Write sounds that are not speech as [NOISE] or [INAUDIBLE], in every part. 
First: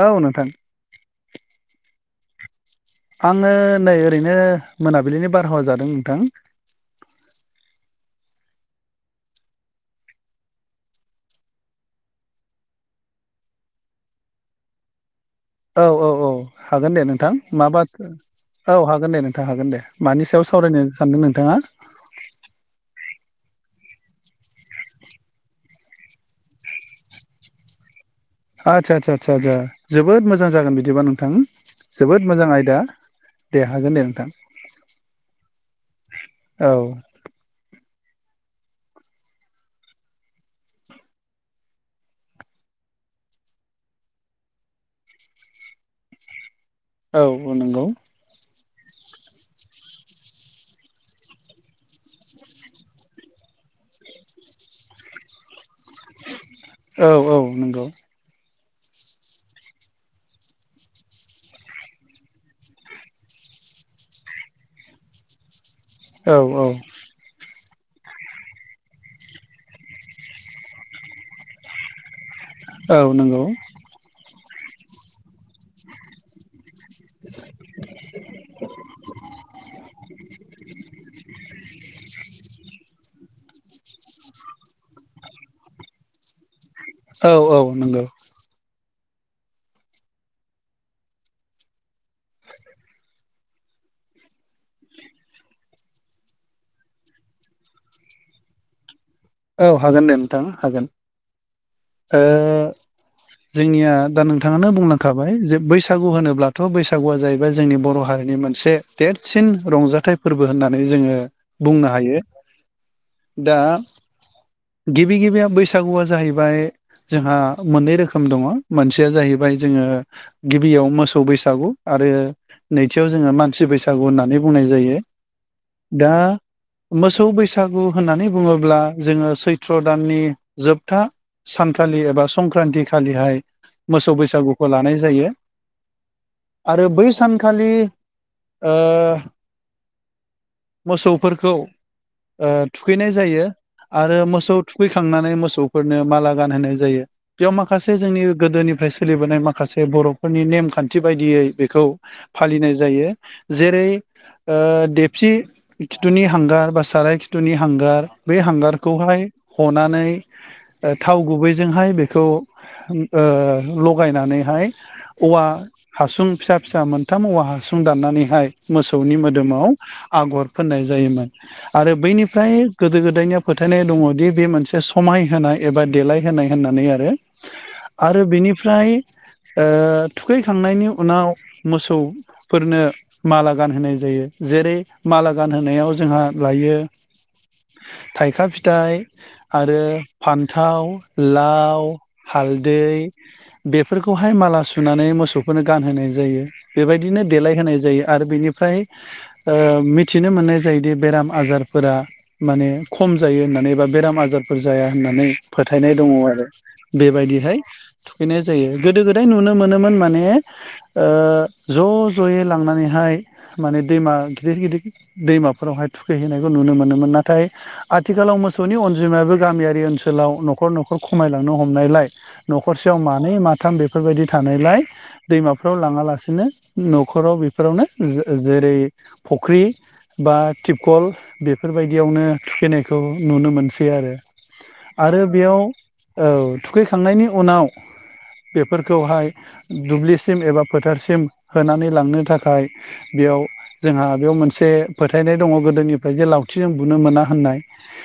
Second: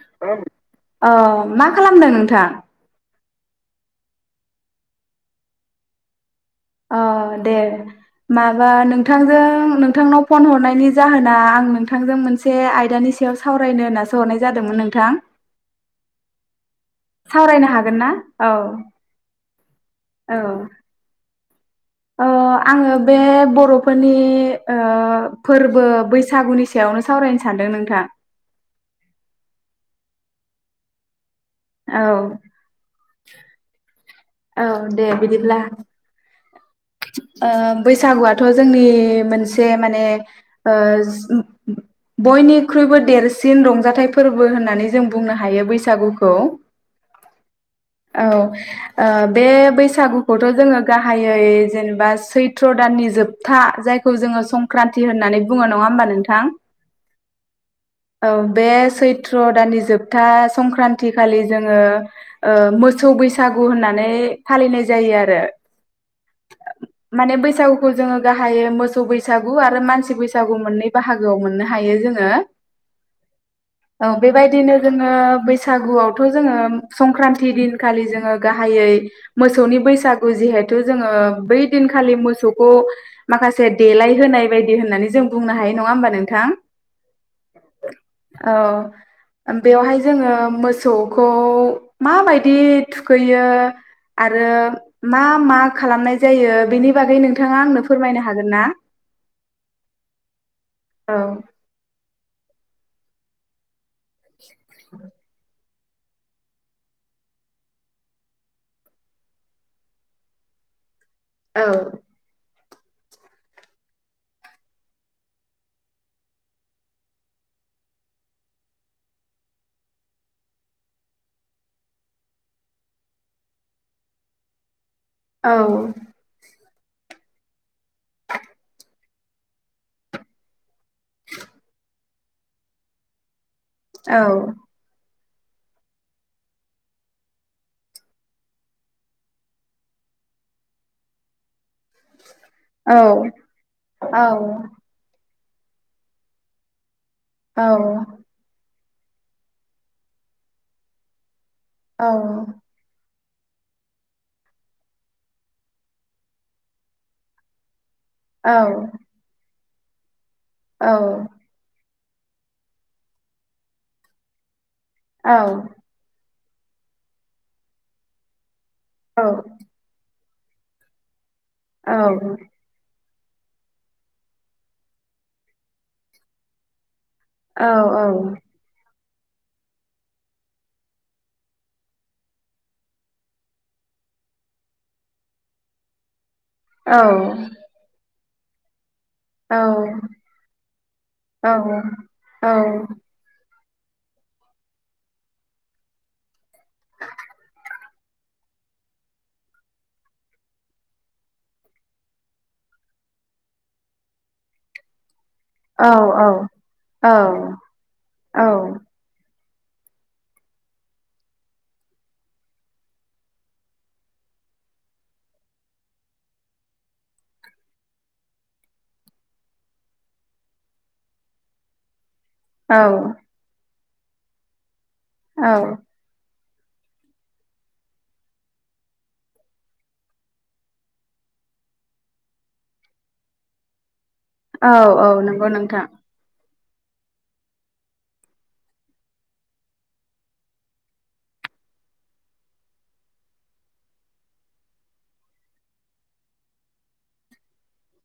औ नोंथां औ मा खालामदों नोंथाङा? आंङो नै ओरैनो मोनाबिलिनि बारहावा जादों नोंथां। अ दे। माबा नोंथांजों नोंथांनाव फन हरनायनि जाहोना आं नोंथांजों मोनसे आयदानि सायाव सावरायनो होननासो हरनाय जादोंमोन नोंथां। औ औ औ हागोन दे नोंथां। मा सावरायनो बाथ हागोन ना औ हागोन दे नोंथां हागोन दे। मानि औ सायाव सावरायनो सानदों नोंथाङा? ओ आंङो बे बर'फोरनि ओ फोरबो बैसागुनि सायावनो सावरायनो सान दों नोंथां। आदसा आदसा आदसासा जोबोद मोजां जागोन बिबदिबा नों थां औ जोबोद मोजां आयदा। दे हागोन दे नोंथां। औ दे बिदिब्ला। औ। ओ बैसागुआथ' जोंनि मोनसे माने ओ बयनिख्रुइबो देरसिन रंजाथाइ फोरबो होननानै जों बुंनो हायो बैसागुखौ। औ नंगौ। औ ओ बे बैसागुखौथ' जोङो गाहायै जेनेबा सैथ्र दाननि जोबथा जायखौ जोङो संक्रान्ति होननानै बुङो नङा होमबा नोंथां औ औ नंगौ ओं। बे सैथ्र दाननि जोबथा संक्रान्ति खालि जोङो ओ मोसौ बैसा गु होननानै फालिनाय जायो आरो औ औ। खौ जोङो गाहायै मोसौ बैसागु आरो मानसि बैसागु मोननै बाहागोआव मोननो हायो जोङो। औ नंगौ। [UNINTELLIGIBLE] जोङो बैसागुआवथ' जोङो संख्रान थि दिनखालि जोङो गाहायै मोसौनि बैसागु। जिहेथु जोङो बै दिनखालि मोसौखौ माखासे देलाय होनाय बायदि होननानै जों बुंनो हायो। नङा होमबा नोंथां? औ औ नंगौ। औ बेवहाय जोङो मोसौखौ माबायदियै थुखैयो आरो मा मा खालामनाय जायो बेनि बागै नोंथाङा आंनो फोरमायनो हागोन ना? औ हागोन दे नोंथां हागोन। औ ओ जोंनिया दा नोंथाङानो बुंलांखाबाय जे बैस सागु होनोब्लाथ' बैसागुआ जाहैबाय जोंनि बर' हारिनि मोनसे देरसिन रंजाथाइ फोरबो होननानै जोङो बुंनो औ हायो। दा गिबि गिबिया बैसागुआ जाहैबाय जोंहा मोननै रोखोम दङ'। मोनसेया जाहैबाय जोङो गिबियाव मोसौ बैसागु आरो नैथियाव जोङो मानसि बैसागु होननानै बुंनाय जायो। औ। दा मोसौ बैसागु होननानै बुङोब्ला जोंङो सैथ्र दाननि जोब जोबथा सानथलि एबा संक्रान्ति खालिहाय मोसौ बैसागुखौ लानाय जायो। आरो बै सानखालि ओ मोसौफोरखौ ओ थुखैनाय जायो आरो मोसौ थुखै खांना नानै मोसौफोरनो माला गानहोनाय जायो बेवमाखासे जोंनि गोदोनिफ्राय सो सोलिबोनाय माखासे बर'फोरनि नेमखान्थि बायदियै बेखौ फालिनाय जायो। जेरै ओ देबसि खिथुनि हांगार बा साराय खिथुनि हांगार बे हांगारखौहाय हनानै थाव गुबैजोंहाय बे खौ ओ लगायनानैहाय औवा हासुं फिसा फिसा मोनथाम औवा हासुं दाननानैहाय मोसौनि मोदोमाव आगर फोननाय जायोमोन। आरो बैनिफ्राय गोदो गो गोदायनिया फोथायनाय दङदि बे मोनसे समाय होनाय एबा देलायहोनाय होननानै आरो। आरो बेनिफ्राय ओ थुखैखांनायनि उनाव मोसौफोरनो माला गानहोनाय जायो। जेरै माला गानहोनायाव जोंहा लायो औ। थाइखा फिथाइ, आरो फान्थाव, लाव, हालदै, बेफोरखौहाय माला सुनानै मोसौफोरनो गानहोनाय जायो। बेबायदिनो देलायहोनाय जायो आरो बेनिफ्रा फ्राय मिथिनो मोननाय जायोदि बेराम आजारफोरा माने खम जायो होननानै बा बेराम आजारफोर जाया होननानै। फोथायनाय दङ आरो बेबायदिहाय थुखैनाय औ जायो गोदो गोदाय नुनो मोनोमोन माने ओ ज जयै लांनानैहाय माने दैमा गिदिर गिदिर दैमाफोरावहाय थुखैहैनायखौ नुनो मोनोमोन। ना नाथाय आथिखालाव मोसौनि अनजिमायाबो गामियारि ओनसोलाव न'खर न'खर खमायलांनो हमनायलाय न'खरसेयाव मानै माथाम बेफोरबायदि थानायलाय दैमाफ्राव लाङालासिनो न'खराव बेफोरावनो जेरै फुख्रि बा थिपखल बेफोरबायदि यावनो थुखैनायखौ नुनो मोनसै आरो आरो नंगौ बेयाव नोंथां औ थुखैखांनायनि उनाव बेफोरखौहाय दुब्लिसिम एबा फोथारसिम होनानै लांनो थाखाय बे -याव जोंहा बेयाव मोनसे फोथायनाय दङ गोदोनिफ्राय जे लाव लावथिजों बुनो मोना होननाय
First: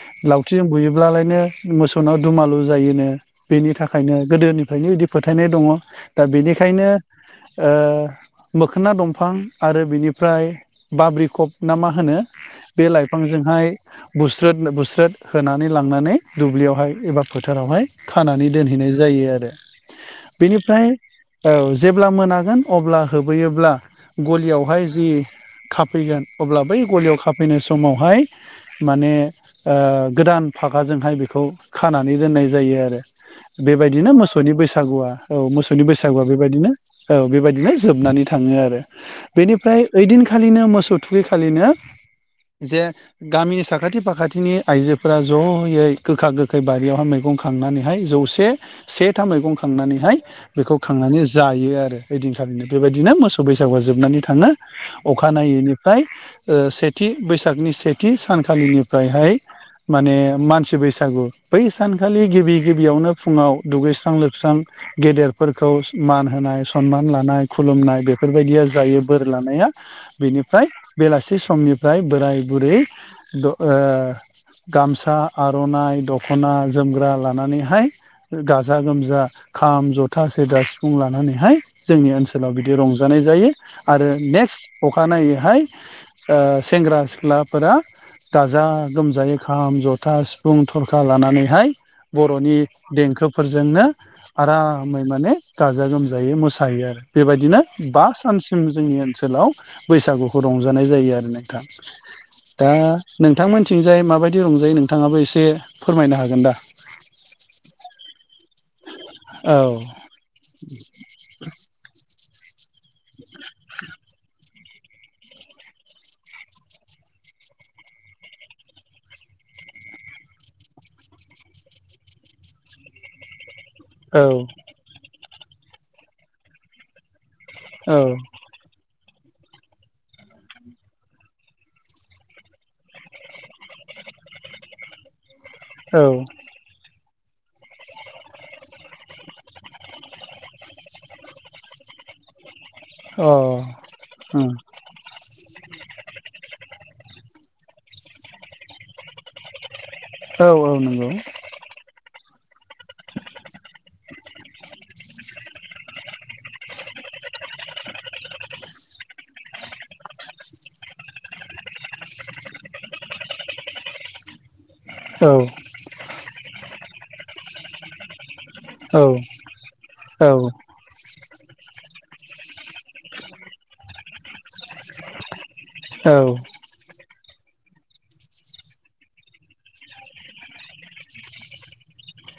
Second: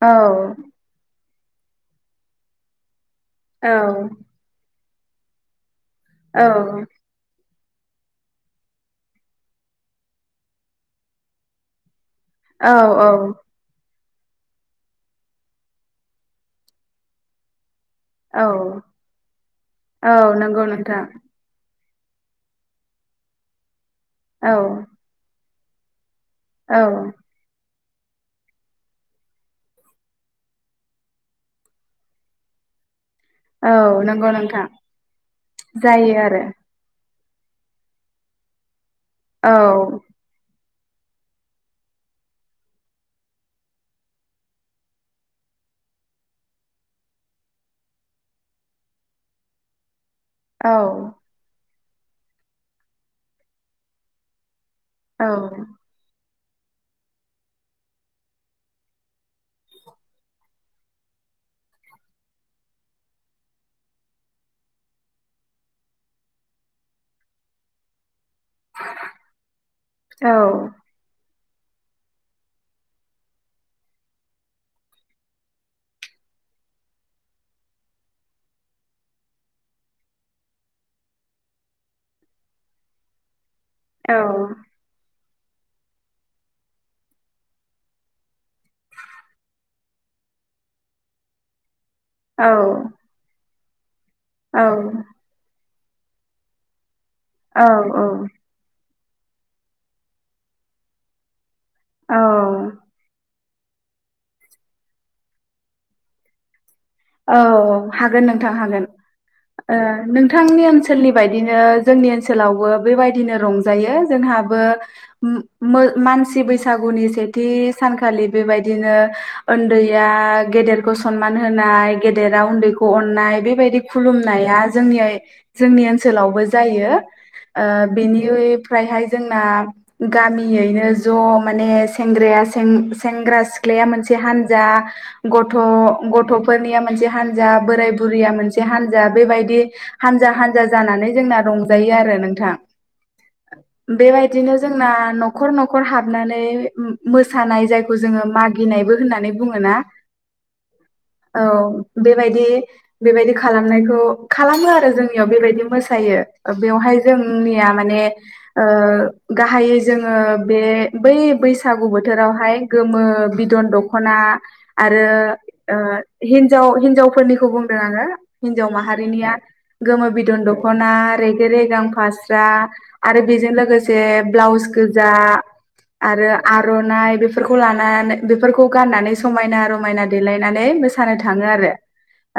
औ लावथिजों बुयोब्लालायनो मोसौनाव दुमालु जायोनो। बेनि औ थाखायनो गोदोनिफ्रायनो बिदि फोथायनाय दङ दा बेनिखायनो औ ओ मोखोना दंफां आरो बिनिफ्राय बाब्रि खब ना मा होनो? औ औ। बिफांजोंहाय बुस्रोद बुस्रोद होनानै लांनानै दुब्लियावहाय एबा फोथारावहाय औ खानानै दोनहैनाय जायो आरो औ नंगौ बेनिफ्राय नोंथां औ जेब्ला मोनागोन अब्ला होबैयोब्ला औ गलियावहाय जि खाफैगोन अब्ला बै औ गलियाव खाफैनोसै समावहाय माने ओ गोदान फागाजोंहाय बेखौ खानानै दोननाय जायो आरो। औ बेबायदिनो नंगौ मोसौनि नोंथां बैसागुआ औ मोसौनि जायो बैसागुआ आरो बेबायदिनो। औ बेबायदिनो जोबनानै थाङो आरो। बेनिफ्राय ओइदिनखालिनो मोसौ थुखैखालिनो जे गामि साखाथि फाखाथिनि आइजोफोरा जयै गोखा गोखै बारियावहाय मैगं खाङो खांनानैहाय जौसे सेथा मैगं खांनानैहाय औ बेखौ खांनानै जायो आरो ओइदिनखालिनो बेबायदिनो मोसौ बैसागुआ जोबनानै थाङो। औ औ अखानायैनिफ्राय सेथि बैसा सेथि सानखालिनिफ्रायहाय माने मानसि बैसागु बै सानखालि गि गिबि गिबियावनो फुंङाव दुगैस्रां लोबस्रां गेदेरफोरखौ मान होनाय सनमान लानाय। खुलुमनाय बेफोरबायदिया जायो बोर लानाया औ बेनिफ्राय बेलासि समनिफ्राय बोराय बुरै द' ओ गामसा आर'नाइ दख'ना जोमग्रा लाना नैहाय गाजा गोमजा खाम जथा सेरजा सिफुं लानानैहाय जोंनि ओनसोला बिदि रंजानाय जायो। आरो औ नेक्स अखानायैहाय ओ सेंग्रा सिख्लाफोरा गाजा गोमजायै खाम जथा सिफुं थरखा लानानैहाय बर'नि देंखोफोरजोंनो औ आरामै माने गाजा गोमजायै मोसायो आरो बेबायदिनो बा सानसिम जोंनि ओनसोलाव बैसागुखौ रंजानाय जायो आरो नोंथां औ दा नों थांमोनथिंजाय माबायदि रंजायो नोंथाङाबो एसे फोरमायनो हागोन दा? औ हागोन नोंथां हागोन। औ ओ नोंथांनि ओनसोलनि बायदिनो जोंनि ओनसोलावबो बेबाय दिनो रंजायो जोंहाबो उम मो मानसि बैसागुनि सेथि सानखालि बेबायदिनो उन्दै या गेदेरखौ सनमान होनाय। गेदेरा उन्दैखौ अननाय बेबायदि औ खुलुमनाया जोंनि जोंनि ओनसोलावबो जायो ओ बेनिफ्रायहाय जोंना गामियैनो ज' माने सेंग्राया सें सेंग्रा सिख्लाया मोनसे हानजा गथ' औ गथ'फोरनिया मोनसे हानजा बोराय बुरिया मोनसे हानजा बेबायदि हानजा हानजा जानानै जोंना रंजा यो आरो नोंथां। औ बेबायदिनो जोंना नखर न खर हाबनानै उम मोसानाय जायखौ जोङो मागिनायबो होननानै बुङो ना? औ औ नंगौ। बेबायदि बेबायदि खालामनायखौ खालामो आरो जोंनियाव बेबायदि मोसायो बेवहाय जोंनिया माने ओ गाहायै जोङो बे बै बैसागु बोथोरावहाय गोमो बिदन दख ना आरो औ ओ हिजाव हिनजावफोरनिखौ बुंदों आङो हिनजाव औ माहारिनिया गोमो औ बिदन दख'ना रेगे रेगां फास्रा आरो बेजों लोगोसे ब्लाउस गोजा। आरो आर'नाइ बे फोरखौ लानानो बेफोरखौ गाननानै समायना रमायना देलायनानै मोसानो थांङो आरो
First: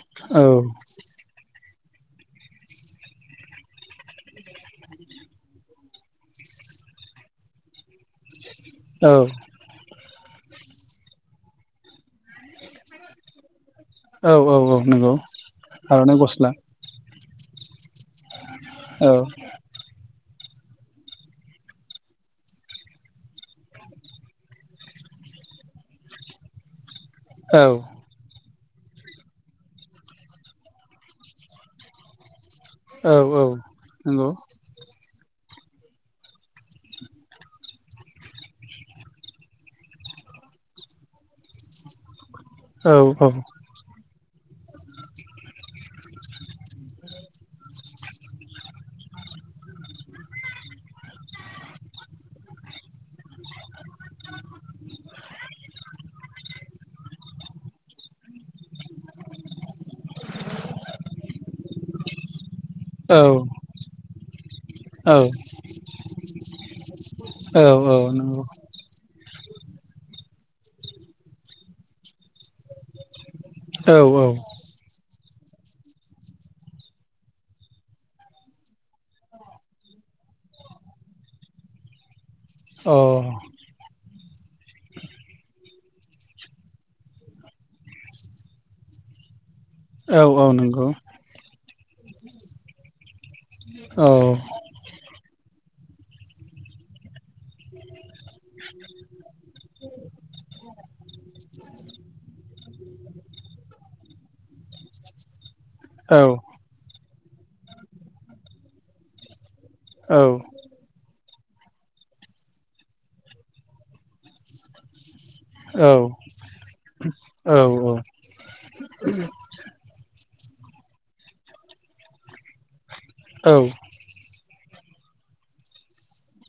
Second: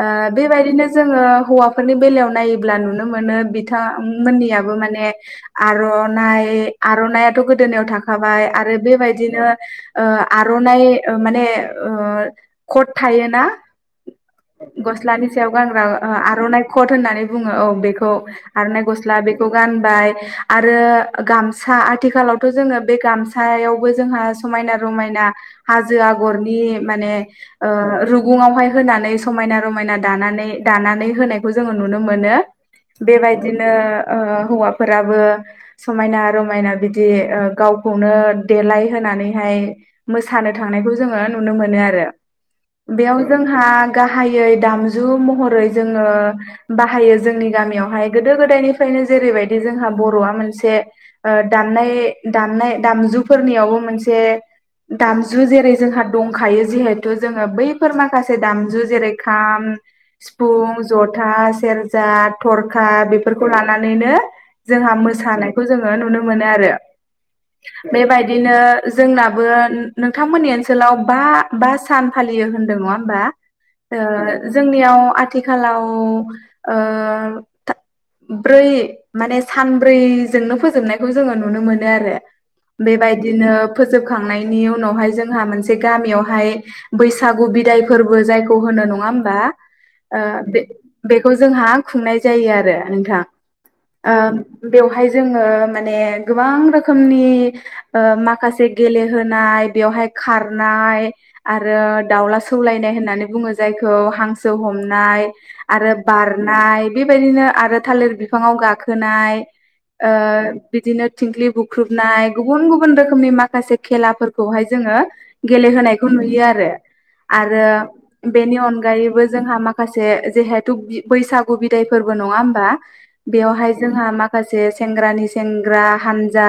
ओ औ बेबायदिनो जोङो हौवा फोरनि बेलायाव नायोब्ला नुनो मोनो बिथांमोननियाबो माने आर'नाइ आर'नाइयाथ' गोदोनायाव थाखाबाय आरो बेबायदिनो ओ आर'नाइ माने ओ कट थायोना औ औ नंगौ गस्लानि सायाव गानग्रा ओ आर'नाइ कट होननानै बुंङो औ बेखौ आरनाइ औ गस्ला बेखौ गानबाय। आरो गामसा आथिखालावथ' जोङो बे गामसायावबो जोंहा समायना रमायना हाजो आगरनि माने औ ओ रुगुङावहाय होनानै समायना रमायना दानानै दानानै होनायखौ जोङो नुनो मोनो। औ बेबायदिनो ओ नंगौ हौवाफोराबो समायना रमायना बिदि गावखौनो देलाय होनानैहाय मोसानो थां नायखौ जोङो नुनो मोनो आरो। औ बेयाव औ। जोंहा गाहायै दामजु महरै जोङो बाहायो जोंनि गामियावहाय गोदो गोदाय निफ्रायनो जेरैबायदि जोंहा बर'आ मोनसे ओ दामनाय दामनाय दामजुफोरनियाव औ मोनसे दामजु जेरै जोंहा दंखायो जिहेतु जोङो बैफोर मा माखासे दामजु जेरै खाम सिफुं जथा सेरजा थरखा औ बेफोरखौ लानानैनो जोंहा औ मोसानायखौ जोङो नुनो मोनो आरो। औ औ नंगौ बेबायदिनो जोंनाबो नोंथांमोननि ओनसोलाव बा -बा सान फालियो होनदों नङा होमबा? अ ओ औ जोंनियाव आथिखालाव ओ ब्रै माने सानब्रैजोंनो फोजोबनायखौ जोङो नुनो मोनो आरो। बेबायदिनो फोजोब खांनायनि उनावहाय जोंहा मोनसे गामियावहाय बैसागु बिदाय [UNINTELLIGIBLE] जायखौ होनो नङा होमबा, ओ औ नंगौ बेखौ जोंहा खुंनाय जायो आरो नोंथां। औ ओ बेवहाय जोङो माने गोबां रोखोमनि ओ माखासे गेलेहोनाय बेवहाय खारनाय आरो दाउला [UNINTELLIGIBLE] सौलायनाय होननानै बुङो जायखौ, हांसो हमनाय आरो औ बारनाय बेबायदिनो आरो थालिर बिफाङाव गाखोनाय, ओ औ बिदिनो थिंख्लि बुख्रुबनाय गुबुन-गुबुन रोखोमनि माखासे खेलाफोरखौहाय जोङो औ गेलेहोनायखौ नुयो आरो। आरो औ बेनि अनगायैबो जोंहा [UNINTELLIGIBLE] [UNINTELLIGIBLE] जेहेथु बैसागु बिदाय फोरबो नङा होमबा, बेवहाय औ जोंहा [UNINTELLIGIBLE] माखासे सेंग्रानि-सेंग्रा हानजा,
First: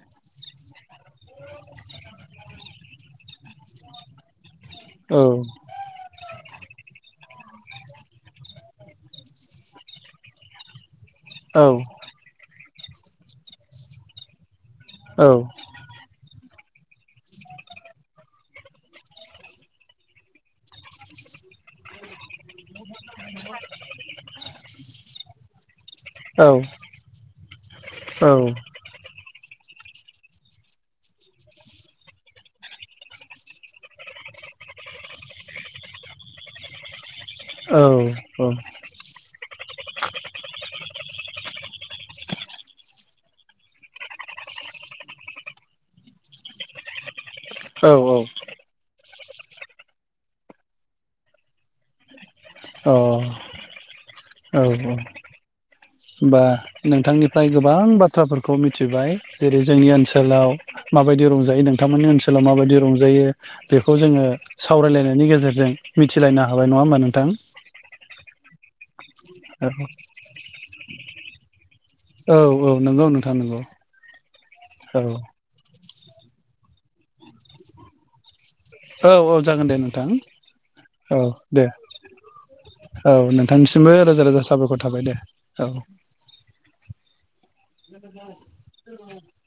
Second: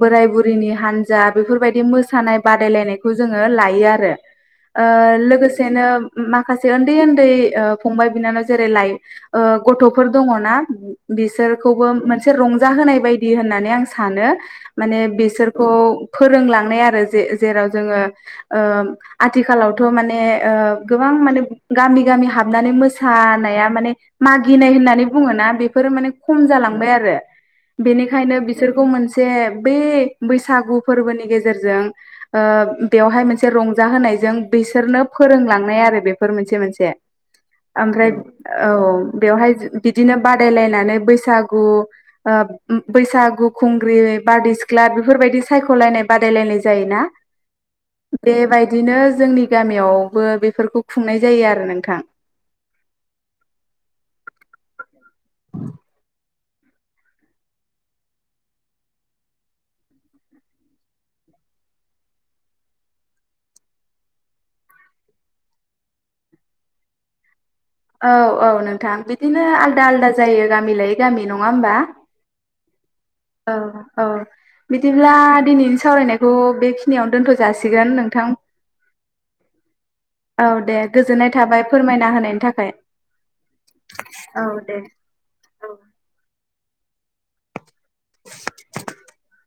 बोराय-बुरिनि हानजा बेफोरबायदि मोसानाय बादायलायनायखौ जोङो लायो आरो। ओ लोगोसेनो माखासे उन्दै-उन्दै ओ फंबाय-बिनानाव जेरै लाइ गथ'फोर दङ ना। बिसोरखौबो मोनसे रंजाहोनाय बायदि होननानै आं सानो। माने बेसोरखौ फोरोंलांनाय आरो जे जेराव जोङो ओ [UNINTELLIGIBLE] आथिखालावथ' माने ओ गोबां माने गामि- गामि हाबनानै मोसानाया माने [UNINTELLIGIBLE] मागिनाय होननानै बुङोना बेफोरो माने खम जालांबाय आरो। बेनिखायनो बिसोरखौ मोनसे से बै बैसागु फोरबोनि गेजेरजों ओ बेवहाय मोनसे रंजा होनाय जों बेसोरनो फोरोंलांनाय आरो बेफोर मोनसे -मोनसे। ओमफ्राय औ बेवहाय बिदिनो बादायलायनानै बैसागु ओ बैसागु खुंग्रि बारदै सिख्ला बेफोरबायदि सायख'लायनाय बादायलायनाय जायोना? औ औ। बेबायदिनो जोंनि गामियावबो बेफोरखौ खुंनाय जायो आरो नोंथां। अ। औ औ [UNINTELLIGIBLE] नोंथांनिफ्राय गोबां बाथ्राफोरखौ मिथिबाय। जेरै जोंनि ओनसोलाव माबायदि रंजायो। नोंथांमोननि ओनसोलाव माबायदि रंजायो बेखौ जोङो सावरायलायनायनि गेजेरजों मिथिलायनो हाबाय। नङा होमबा नोंथां? औ औ नोंथां बिदिनो आलदा -आलदा जायो गामि लायै गामि नङा होमबा? औ औ। नंगौ नोंथां औ नंगौ औ औ बिदिब्ला दिनै सावरायनायखौ बेखिनियावनो दोनथ' जासिगोन नोंथां। औ औ जागोन दे नोंथां औ दे औ गोजोननाय थाबाय दे। फोरमायना होनायनि थाखाय औ नोंथांनिसिमबो रोजा -रोजा साबायखर थाबाय दे औ। [UNINTELLIGIBLE]